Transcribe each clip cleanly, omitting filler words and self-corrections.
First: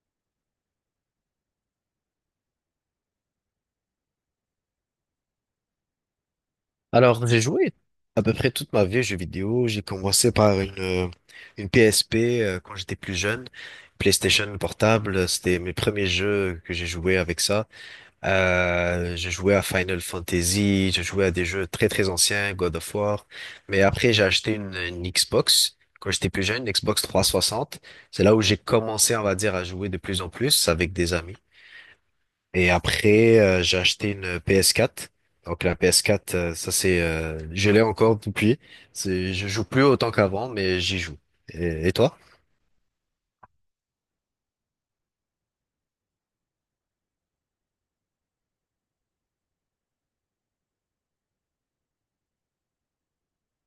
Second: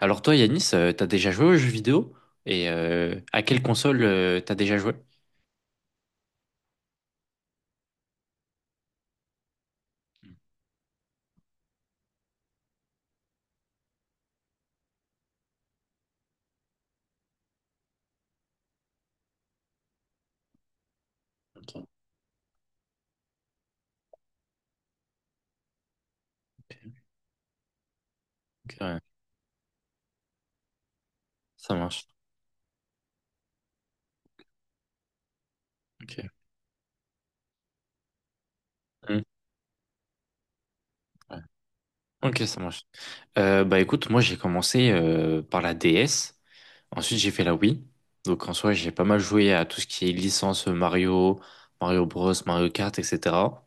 Alors toi, Yanis, t'as déjà joué aux jeux vidéo? Et à quelle console t'as déjà joué? Alors, j'ai joué à peu près toute ma vie aux jeux vidéo. J'ai commencé par une PSP quand j'étais plus jeune. PlayStation portable, c'était mes premiers jeux que j'ai joué avec ça. J'ai joué à Final Fantasy, j'ai joué à des jeux Ok, ok, très très anciens, God of War. Mais après, j'ai acheté une Xbox quand j'étais plus jeune, une Xbox 360. C'est là où j'ai ok, ouais, commencé, on va dire, à jouer de plus en plus avec des amis. ça marche. Et après, j'ai acheté une PS4. Donc la ps Ok, quatre, je l'ai encore depuis. hmm, Je joue plus autant qu'avant, mais j'y joue. ouais. Et toi? Ok, ça marche. Bah écoute, moi j'ai commencé par la DS, ensuite j'ai fait la Wii. Donc en soi, j'ai pas mal joué à tout ce qui est licence Mario, Mario Bros, Mario Kart, etc.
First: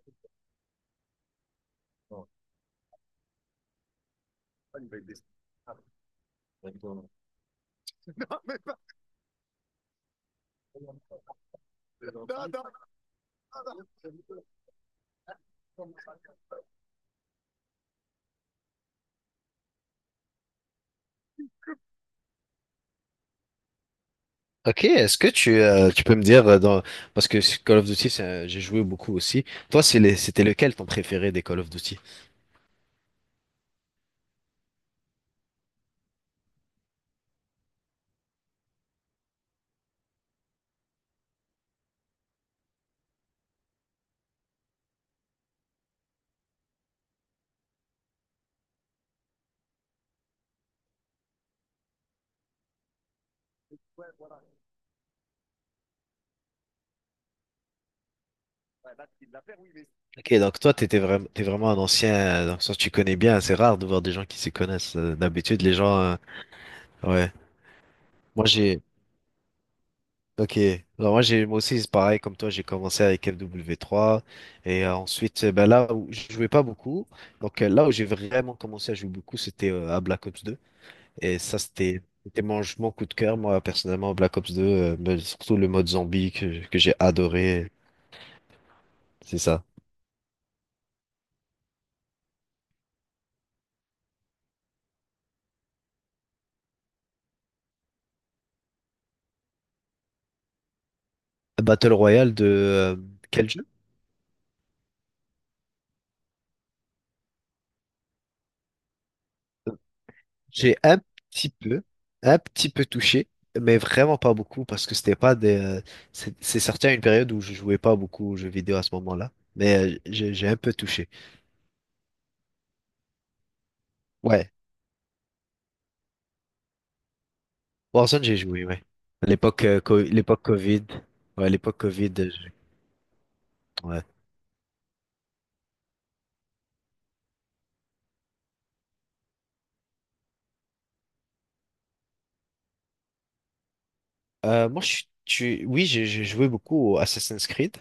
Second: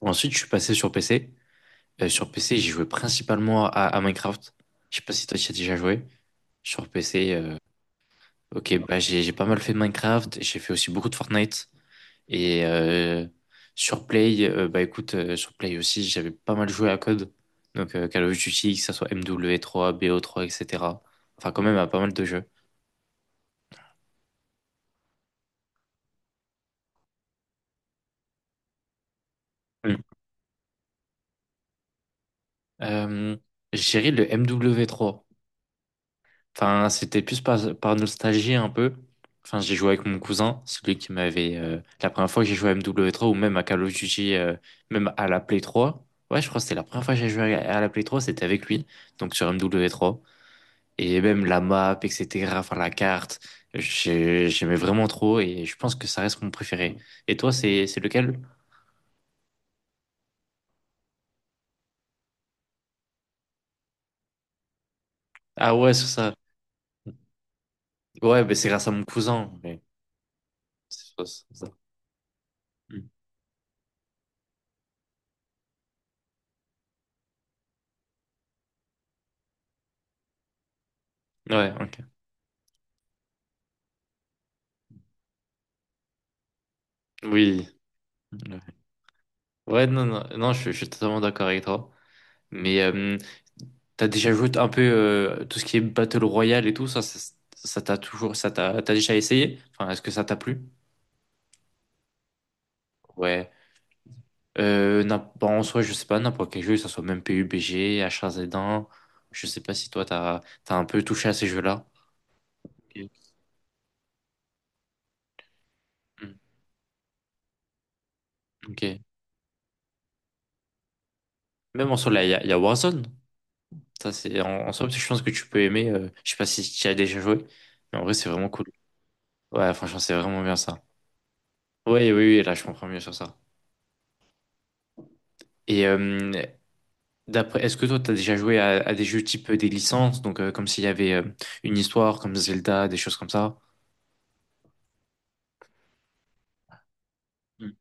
Ensuite, je suis passé sur PC. Sur PC, j'ai joué principalement à Minecraft. Je sais pas si toi tu as déjà joué sur PC. Ok, bah j'ai pas mal fait de Minecraft, j'ai fait aussi beaucoup de Fortnite et sur Play, bah écoute, sur Play aussi j'avais pas mal joué à Code, donc Call of Duty, que ça soit MW3, BO3, etc. Enfin quand même à pas mal de jeux. Ok, est-ce que tu peux me dire dans parce que Call of Duty, j'ai joué beaucoup aussi. Toi, Mm. C'était lequel ton préféré des Call of Duty? Euh, je dirais le MW3. Enfin, c'était plus par nostalgie un peu. Enfin, j'ai joué avec mon cousin, celui qui m'avait... la première fois que j'ai joué à MW3 ou même à Call of Duty, même à la Play 3. Ouais, je crois que c'était la première fois que j'ai joué à la Play 3, c'était avec lui, donc sur MW3. Et même la map, etc., enfin la carte, j'aimais vraiment trop et je pense que ça reste mon préféré. Et toi, c'est lequel? Ok, donc toi, t'étais vraiment, t'es vraiment un ancien, dans le sens tu connais bien. C'est rare de voir des gens qui s'y connaissent. D'habitude, les Ah ouais, gens, c'est euh, ça. ouais. Ouais, Moi, mais c'est grâce à mon cousin. Mais... ok. c'est Alors, moi, ça. C'est moi ça. aussi, c'est pareil comme toi. J'ai commencé Mm. avec FW3, et ensuite, ben là où je jouais pas beaucoup. Donc là où j'ai vraiment commencé à jouer beaucoup, c'était à Black Ops deux. Et ça, Ouais, ok. c'était mon coup de cœur, moi, personnellement, Black Ops 2, mais surtout le mode zombie que j'ai Oui. adoré, Ouais. c'est ça. Ouais, non, non, non, je suis totalement d'accord avec toi. Mais t'as déjà joué un peu tout ce qui est Battle Royale et tout, ça t'a toujours, t'as déjà essayé? Enfin, est-ce que ça t'a plu? Battle Royale de quel Ouais. jeu? Bon, en soi, je sais pas, n'importe quel jeu, que ça soit même PUBG, H1Z1, je sais pas si toi, t'as J'ai un peu touché à ces petit peu, jeux-là. un petit peu Ok. touché, mais vraiment pas beaucoup, parce que c'était pas des... c'est Mm, c'est sorti à une période où je jouais pas beaucoup aux jeux vidéo à ce ok. moment-là, mais j'ai un peu touché. Même en soi, là, il y a Warzone. Ça, c'est, Ouais, en soi, je pense que tu peux aimer. Je sais pas si tu y as déjà joué, mais en vrai, Warzone, c'est j'ai vraiment joué, cool. ouais. L'époque Ouais, franchement, c'est vraiment l'époque bien ça. Covid. Ouais, l'époque Ouais, oui, Covid. Oui, là, je comprends mieux sur ça. Ouais. Et d'après, est-ce que toi, tu as déjà joué à des jeux type des licences, donc comme s'il y avait une histoire, comme Zelda, des choses comme ça? Moi, oui, j'ai joué beaucoup au Assassin's Mm. Creed.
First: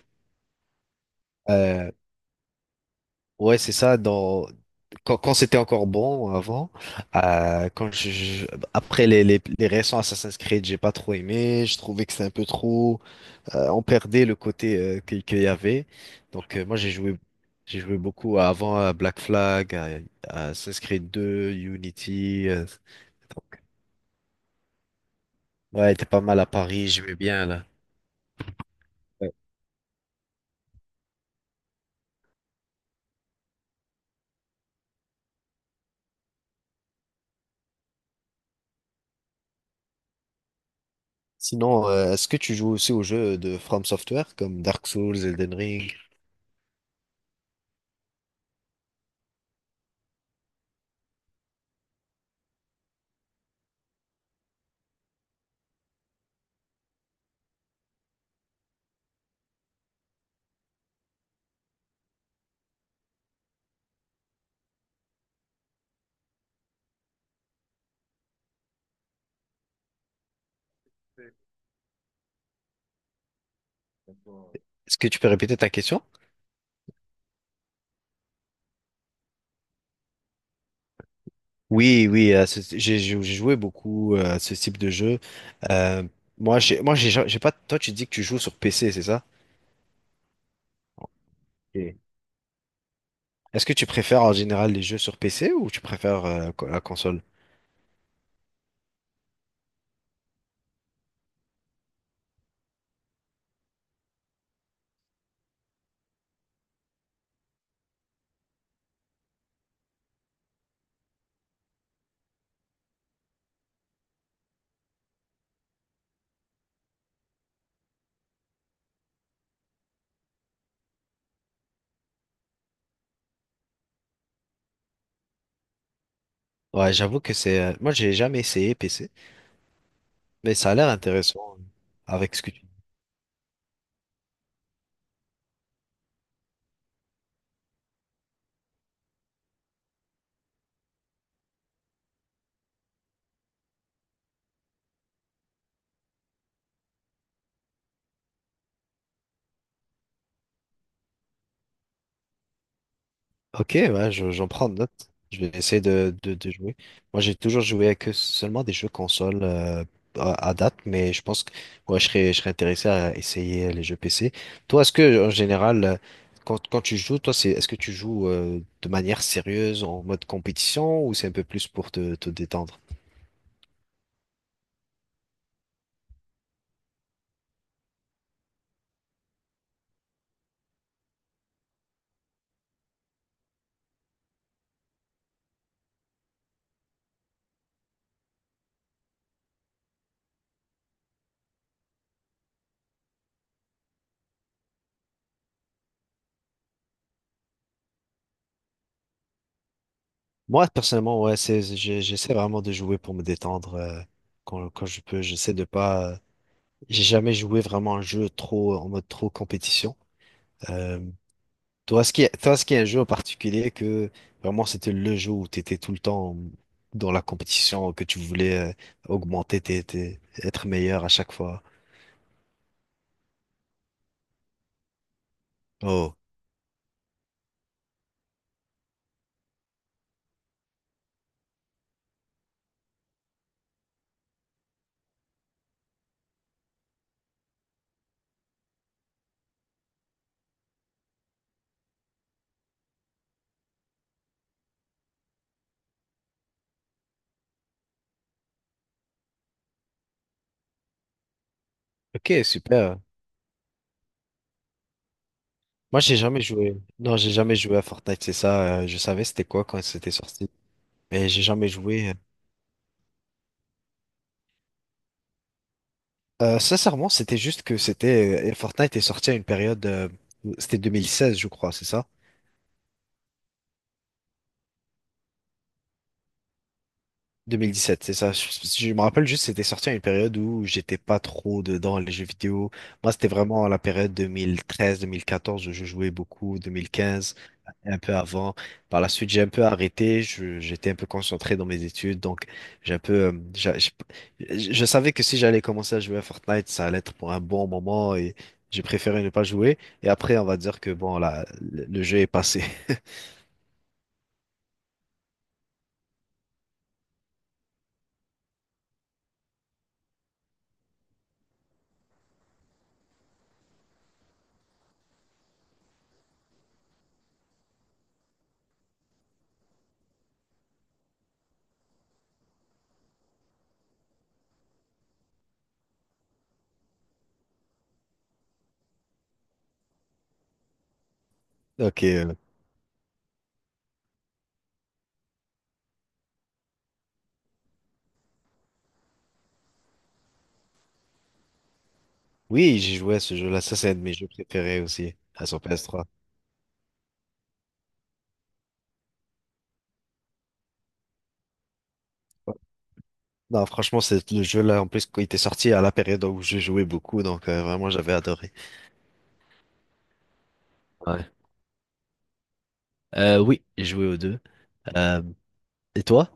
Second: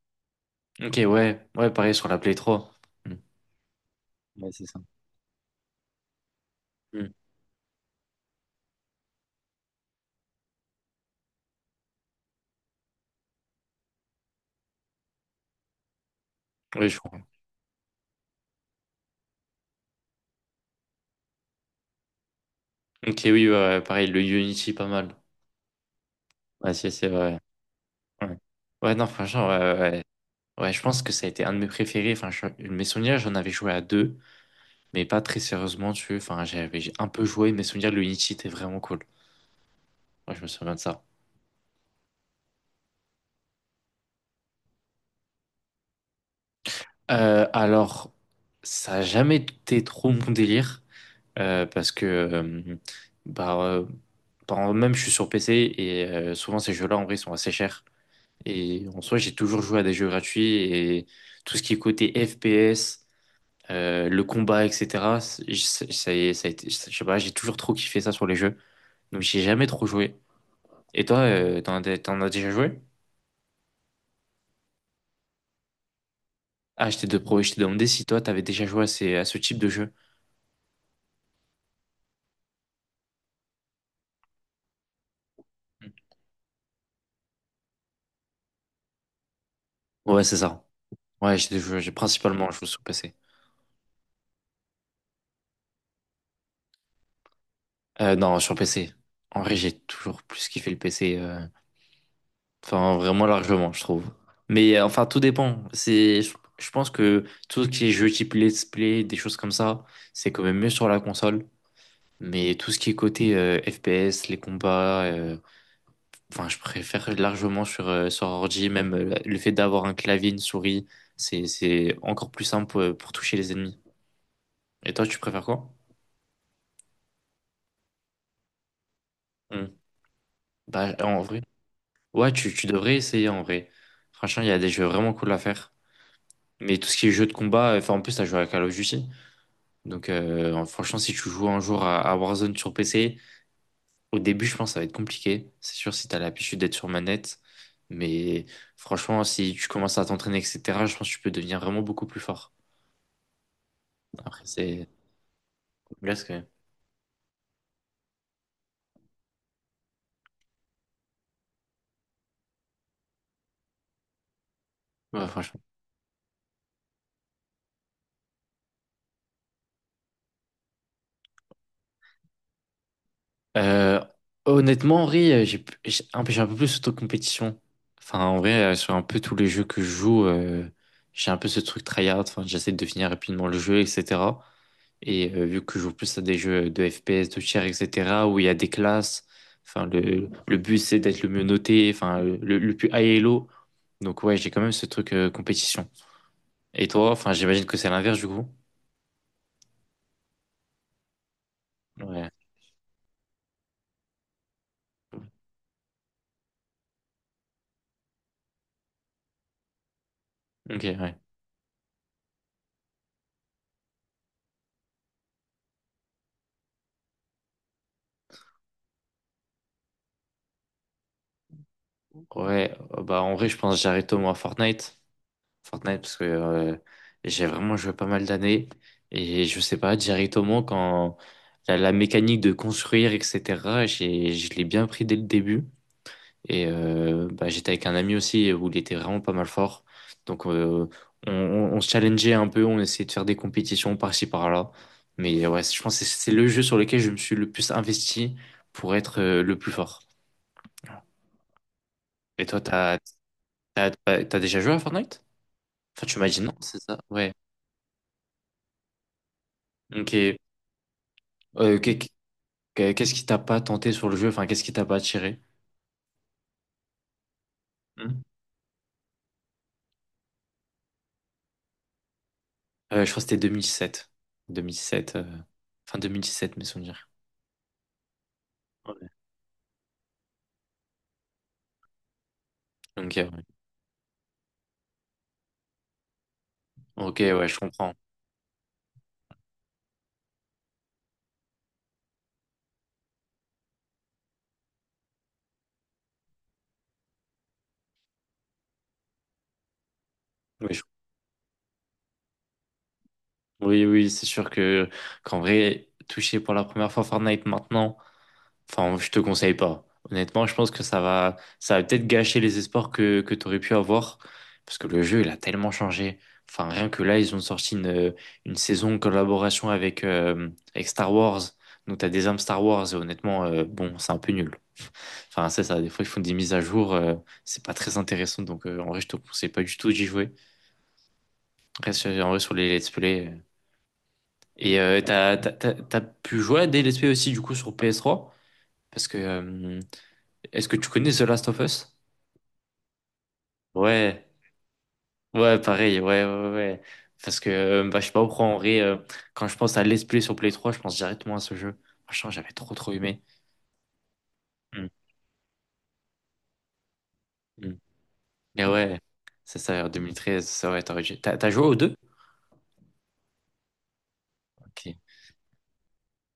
Ok, ouais, ouais, Euh, pareil sur la Play 3. Mm. ouais, c'est ça. Ouais, c'est ça. Quand c'était encore bon avant, Mm. euh, quand je, je- après les récents Assassin's Creed, j'ai pas trop aimé. Je trouvais que c'était un peu trop. On perdait le côté qu'il y avait. Donc moi Oui, je crois. j'ai joué beaucoup avant à Black Flag, à Assassin's Creed 2, Unity. Ok, oui, ouais, Donc, ouais, pareil, le Unity, pas mal. ouais, était pas mal à Ouais, Paris. si, c'est J'aimais vrai. bien là. Ouais. Ouais, non, Ouais. franchement, ouais, ouais, ouais. Ouais, je pense que ça a été un de mes préférés. Enfin, mes souvenirs, j'en avais joué à deux, mais pas très sérieusement, tu vois. Enfin, j'ai un peu joué, mes souvenirs, le Unity était vraiment cool. Moi, je me souviens de ça. Sinon, est-ce que tu joues aussi aux jeux de From Software comme Dark Souls, Elden Ring? Alors, ça a jamais été trop mon délire parce que, bah, euh, même je suis sur PC et souvent ces jeux-là en vrai sont assez chers. Et en soi, j'ai toujours joué à des jeux gratuits et tout ce qui est côté FPS, le combat, etc. Ça a été, je sais pas, j'ai toujours trop kiffé ça sur les jeux. Donc, j'ai jamais trop joué. Et toi, t'en as déjà joué? Est-ce que tu peux répéter ta question? Ah, je t'ai demandé si toi, t'avais déjà joué à, à ce type de jeu. Oui, oui, j'ai joué beaucoup à ce type de jeu. Euh, Moi, j'ai pas. Toi, tu dis que tu joues sur PC, c'est ça? Ouais, c'est ça. Ouais, j'ai Oui. principalement joué sur PC. Est-ce que tu préfères en général les jeux sur PC ou tu préfères la console? Non, sur PC. En vrai, j'ai toujours plus kiffé le PC. Enfin vraiment largement, je trouve. Mais enfin, tout dépend. C'est, je pense que tout ce qui est jeu type let's play, des choses comme ça, c'est quand même mieux sur la console. Mais tout ce qui est côté FPS, les combats, enfin, je préfère largement sur, sur ordi. Même le fait d'avoir un clavier, une souris, c'est encore plus simple pour toucher les ennemis. Et toi, tu préfères quoi? Ouais, j'avoue que c'est. Moi, j'ai jamais essayé PC. Hmm. Mais ça a l'air Bah, en vrai. intéressant Ouais, avec ce que tu, tu tu dis. devrais essayer en vrai. Franchement, il y a des jeux vraiment cool à faire. Mais tout ce qui est jeu de combat, enfin en plus, t'as joué à Call of Duty. Donc franchement, si tu joues un jour à Warzone sur PC, au début, je pense que ça va être compliqué. C'est sûr si t'as l'habitude d'être sur manette. Mais franchement, si tu commences à t'entraîner, etc., je pense que tu peux devenir vraiment beaucoup plus fort. Ok, ouais, Après, j'en prends c'est... note. Je vais essayer Là, de, de, c'est- de jouer. Moi, j'ai toujours joué que seulement des jeux console à date, mais je pense que ouais, je serais intéressé à essayer les jeux PC. Toi, est-ce que Ouais, en franchement. général, quand tu joues, toi, est-ce que tu joues de manière sérieuse, en mode compétition, ou c'est un peu plus pour te détendre? Euh, honnêtement, Henri, j'ai un peu plus auto-compétition. Enfin, en vrai, sur un peu tous les jeux que je joue, j'ai un peu ce truc tryhard. Enfin, j'essaie de finir rapidement le jeu, etc. Et vu que je joue plus à des jeux de FPS, de tir, etc., où il y a des classes, enfin, le but c'est d'être le mieux noté, enfin, le plus high elo. Donc, ouais, j'ai quand même ce truc compétition. Et toi, enfin, j'imagine que c'est l'inverse du coup. Moi, personnellement, ouais, Ouais, j'essaie vraiment de jouer pour me détendre quand je peux. J'essaie de pas. J'ai jamais joué vraiment un jeu trop en mode trop compétition. ok, euh, ouais. Toi, est-ce qu'il y a un jeu en particulier que vraiment c'était le jeu où tu étais tout le temps dans la compétition, que tu voulais augmenter, être meilleur à chaque fois? Ouais, bah en vrai, je pense que j'arrête au moins Fortnite. Fortnite Oh, parce que j'ai vraiment joué pas mal d'années et je sais pas directement quand la mécanique de construire etc j'ai je l'ai bien pris dès le début et bah, j'étais avec un ami aussi où il était vraiment pas mal fort donc on se challengeait un peu, on essayait de faire des compétitions par-ci par-là, mais ouais je pense que c'est le jeu sur lequel je me suis le plus investi pour être le plus fort. ok, Et toi, t'as super. t'as t'as t'as déjà joué à Fortnite? Moi, Enfin j'ai tu m'as dit jamais non, joué. c'est ça, Non, j'ai ouais, jamais joué à Fortnite, c'est ça. Je savais c'était quoi quand c'était ok. sorti, mais j'ai jamais Euh, qu'est- joué. Qu'est-ce qui t'a pas tenté sur le jeu? Enfin, qu'est-ce qui t'a pas attiré? Sincèrement, c'était juste que Hmm. c'était Fortnite est sorti à une période, c'était 2016, je crois, c'est ça? Je crois que c'était 2007. 2007, fin 2017, mes souvenirs. 2017, c'est ça. Je me Ouais. rappelle juste, c'était sorti à une période où j'étais pas trop dedans les jeux vidéo. Moi, Ok, c'était ouais. vraiment la période 2013-2014 où je jouais beaucoup, Ok, 2015, ouais, je comprends. un peu avant. Par la suite, j'ai un peu arrêté. J'étais un peu concentré dans mes études, donc j'ai un peu, j'a- j'ai- je savais que si j'allais commencer à jouer à Fortnite, ça allait être pour un bon moment et j'ai préféré ne pas jouer. Et après, on va Oui, dire je- que bon, là, le jeu est passé. oui, oui, c'est sûr que qu'en vrai, toucher pour la première fois Fortnite maintenant. Enfin, je te conseille pas. Honnêtement, je pense que ça va peut-être gâcher les espoirs que tu aurais pu avoir. Parce que le jeu, il a tellement changé. Enfin, rien que là, ils ont sorti une saison en collaboration avec, avec Star Wars. Donc, tu as des armes Star Wars. Et honnêtement, bon, c'est un peu nul. Enfin, c'est ça. Des fois, ils font des mises à jour. C'est pas très intéressant. Donc, en vrai, je te conseille pas du tout d'y jouer. Reste Ok. sur- en vrai sur les let's play. T'as pu jouer à des let's play aussi, du coup, sur PS3. Parce que est-ce que tu connais The Last of Us? Oui, j'ai joué à ce jeu-là. Ça, c'est un de mes Ouais, jeux préférés aussi, à ouais, son pareil, PS3. ouais, ouais, ouais. Ouais. Parce que, je sais pas pourquoi, en vrai, quand je pense à Let's Play sur Play 3, je pense directement à ce jeu. Franchement, j'avais trop, trop aimé. Non, franchement, c'est le jeu là, en Mm, plus, quand il était sorti à la période où je jouais beaucoup, donc mm. vraiment, j'avais adoré. Et ouais, en 2013, ça, ouais, t'aurais dû- Ouais. T'as t'as joué aux deux? Oui, j'ai joué aux deux. Ok. Euh, et toi?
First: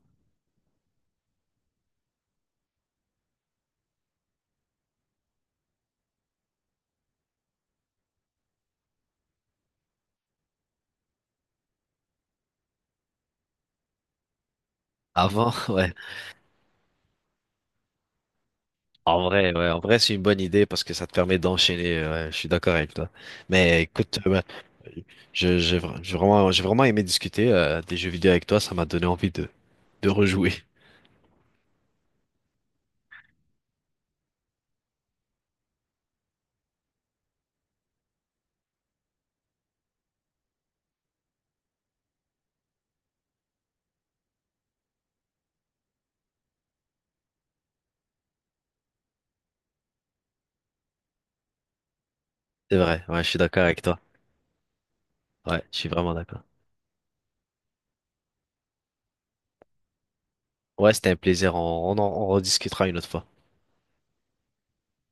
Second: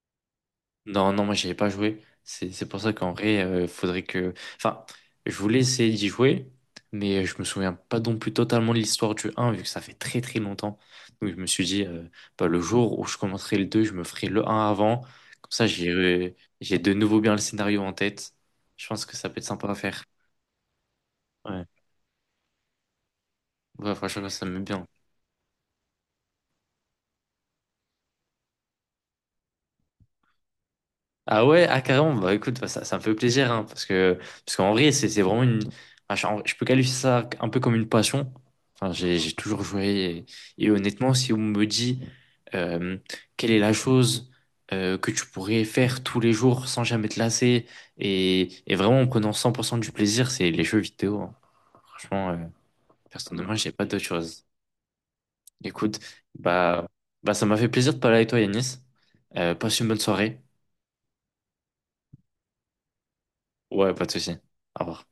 Non, non, moi j'y ai pas joué. C'est pour ça qu'en vrai, faudrait que. Enfin, je voulais essayer d'y jouer, mais je me souviens pas non plus totalement de l'histoire du un vu que ça fait très très longtemps. Donc je me suis dit, bah, le jour où je commencerai le 2, je me ferai le un avant. Comme Avant, ça, ouais. J'ai de nouveau bien le scénario en tête. Je pense que En ça peut être vrai, sympa ouais, à en vrai, faire. c'est une bonne idée parce que ça te permet Ouais, d'enchaîner. Ouais, je suis d'accord avec toi. Mais ouais écoute, franchement, ça me met bien. J'ai vraiment aimé discuter des jeux vidéo avec toi. Ça m'a donné envie de rejouer. Ah ouais, ah carrément, bah écoute, bah, ça me fait plaisir, hein, parce que, parce qu'en vrai, c'est vraiment une. Ah, je peux qualifier ça un peu comme une passion. Enfin, j'ai toujours joué. Et honnêtement, si on me dit euh, quelle est la chose que tu pourrais faire tous les jours sans jamais te lasser et vraiment en prenant 100% du plaisir, c'est les jeux vidéo, hein. Franchement, C'est vrai, ouais, je suis personnellement, d'accord j'ai avec pas toi. d'autre chose. Ouais, je suis Écoute, vraiment d'accord. bah, bah ça m'a fait plaisir de parler avec toi, Yanis. Passe une bonne soirée. Ouais, c'était un plaisir. On en on rediscutera une autre fois. Ouais, pas de souci. Au revoir.